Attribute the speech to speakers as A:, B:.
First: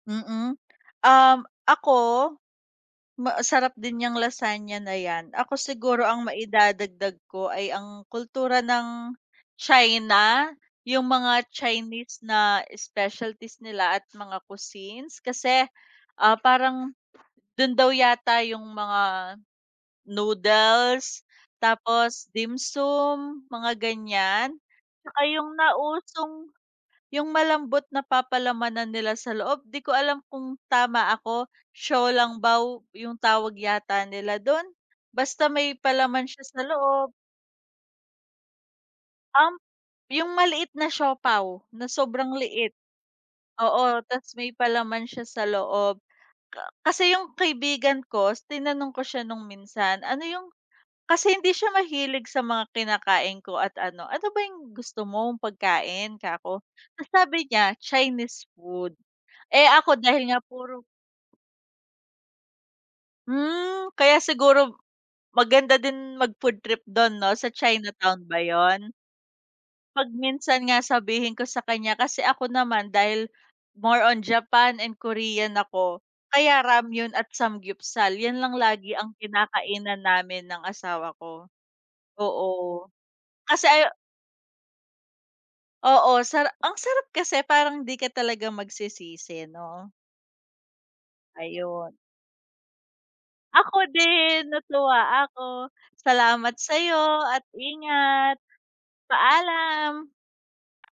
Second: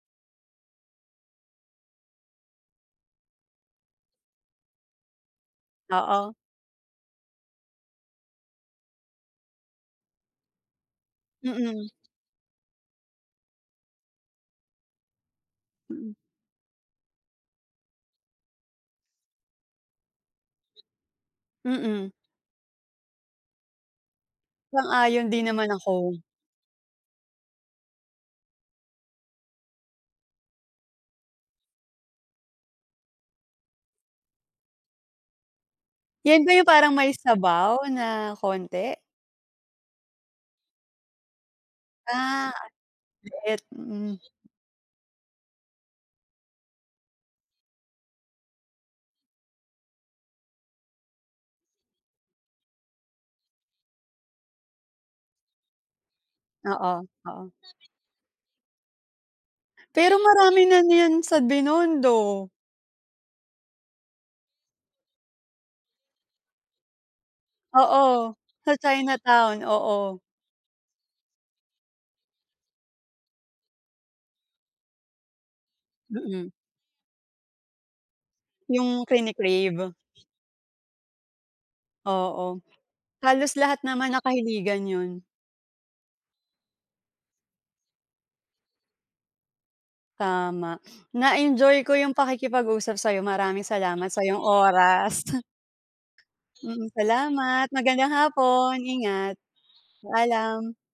A: Mm. Um, ako, ma sarap din niyang lasagna na 'yan. Ako siguro, ang
B: Oo.
A: maidadagdag ko ay ang kultura ng China. Yung mga
B: Mm.
A: Chinese na specialties nila at mga cuisines kasi,
B: Mm.
A: ah, parang dun daw yata yung mga noodles,
B: Mm.
A: tapos dimsum, mga ganiyan. Tsaka
B: Sang-ayon din
A: yung
B: naman ako.
A: nausong, yung malambot na papalamanan nila sa loob. 'Di ko alam kung tama ako, 小笼包 yung tawag yata nila dun. Basta may palaman siya
B: 'Yan ba
A: sa
B: yung parang
A: loob.
B: may sabaw na konti?
A: Um, yung maliit na siopao na sobrang
B: Ah,
A: liit.
B: maliit,
A: Oo,
B: mm.
A: ta's may palaman siya sa loob. Ka kasi yung kaibigan ko is tinanong ko siya nung minsan, ano yung kasi hindi siya mahilig sa mga kinakain ko at ano, ano ba yung gusto mong pagkain kako,
B: Oo.
A: ta's sabi niya, Chinese food. Eh, ako
B: Pero
A: dahil nga
B: marami na
A: puro
B: niyan sa Binondo.
A: Hmm, kaya siguro maganda din mag-food trip 'don 'no, sa
B: Oo,
A: Chinatown ba
B: sa
A: 'yon?
B: Chinatown, oo.
A: 'Pag minsan nga sabihin ko sa kanya, kasi ako naman dahil more on Japan and Korean ako,
B: Mm.
A: kaya ramyeon at samgyupsal. 'Yan lang
B: Yung
A: lagi ang
B: kini-crave.
A: kinakainan namin ng asawa ko.
B: Oo,
A: Oo,
B: halos
A: kasi
B: lahat
A: ayaw
B: naman nakahiligan 'yon.
A: Oo, sara ang sarap kasi parang 'di ka talaga magsisisi 'no?
B: Tama. Na-enjoy ko
A: Ayun.
B: yung pakikipag-usap sa'yo, maraming
A: Ako
B: salamat sa'yong
A: din,
B: oras.
A: natuwa ako. Salamat
B: Mm,
A: sa'yo at
B: salamat. Magandang
A: ingat.
B: hapon, ingat.
A: Paalam.
B: Paalam.